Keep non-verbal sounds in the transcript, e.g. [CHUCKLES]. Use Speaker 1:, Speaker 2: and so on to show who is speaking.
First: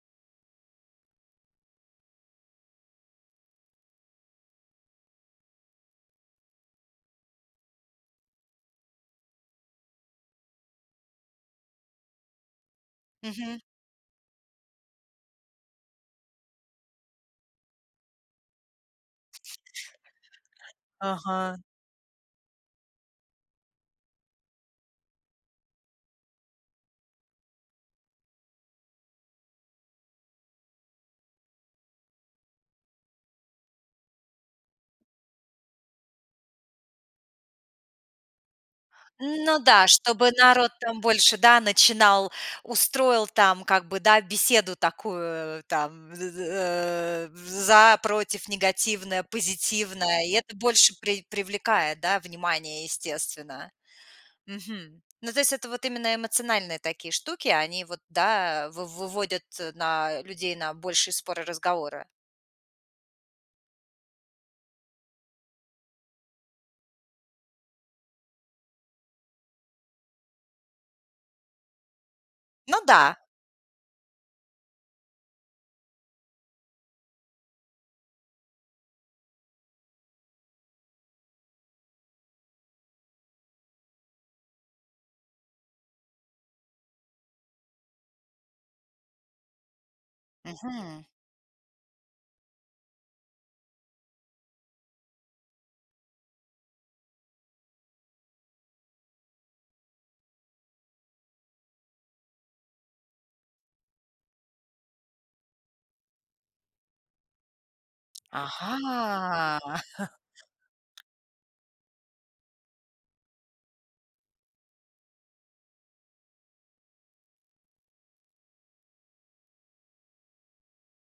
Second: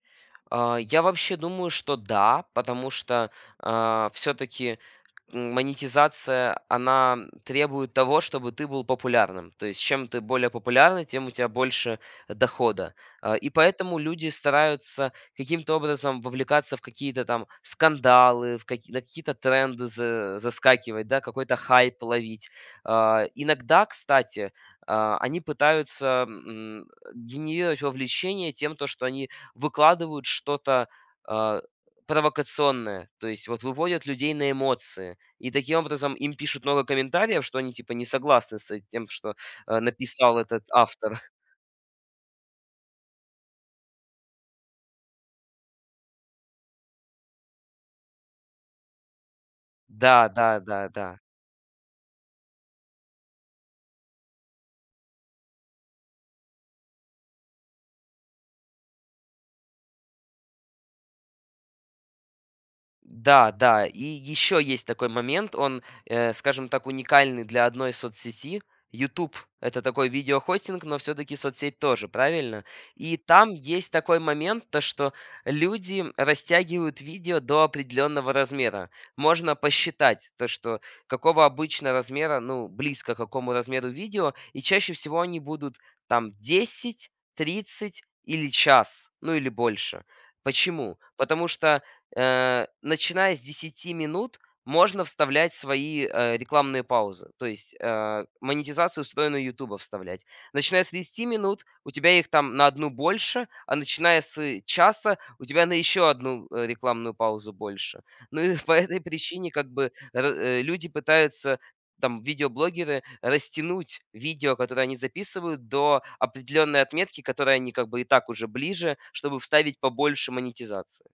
Speaker 1: А, я вообще думаю, что, да, потому что, а, всё-таки монетизация, она требует того, чтобы ты был популярным. То есть чем ты более популярный, тем у тя больше дохода. Э, и
Speaker 2: Мгм.
Speaker 1: поэтому люди стараются каким-то образом вовлекаться в какие-то там скандалы, в каки на какие-то тренды за
Speaker 2: [UNINTELLIGIBLE]
Speaker 1: заскакивать, да, какой-то
Speaker 2: Ага.
Speaker 1: хайп ловить. А, иногда, кстати, а, они пытаются, эм, генерировать вовлечение тем, то что они выкладывают что-то, а, провокационное. То есть вот выводят людей на эмоции. И таким образом им пишут много комментариев, что они типа не согласны с, э, тем, что,
Speaker 2: Ну
Speaker 1: э,
Speaker 2: да, чтобы
Speaker 1: написал этот
Speaker 2: народ там
Speaker 1: автор. [CHUCKLES]
Speaker 2: больше, да, начинал, устроил там как бы, да, беседу такую, э, там: з з э, в за, против, негативное, позитивное.
Speaker 1: Да
Speaker 2: И это
Speaker 1: да да
Speaker 2: больше
Speaker 1: да.
Speaker 2: прив привлекает, да, внимание, естественно. Мгм. Ну, то есть это вот именно эмоциональные такие штуки. Они вот, да, э, в выводят на людей на большие споры, разговоры.
Speaker 1: Да да. И ещё есть такой момент. Он, э, скажем так, уникальный для одной соцсети. "Ютуб"- это такой видео хостинг, но всё-таки соцсеть тоже, правильно?
Speaker 2: Ну да.
Speaker 1: И там есть такой момент, то что люди растягивают видео до определённого размера. Можно посчитать то, что какого обычно размера, ну, близко к какому размеру видео. И чаще всего они будут там 10, 30 или час, ну или больше. Почему?
Speaker 2: Мгм.
Speaker 1: Потому что, э, начиная с 10 минут можно вставлять свои, э, рекламные паузы, то есть, э, монетизацию встроенную "Ютуба" вставлять. Начиная с 30 минут у тебя их там на 1 больше, а начиная с часа у тебя на еще 1 рекламную паузу больше. Ну и по этой причине
Speaker 2: Ага.
Speaker 1: как бы р люди
Speaker 2: [CHUCKLES]
Speaker 1: пытаются, там видеоблогеры, растянуть видео, которое они записывают до определённой отметки, к которой они как бы и так уже ближе, чтобы вставить побольше монетизации.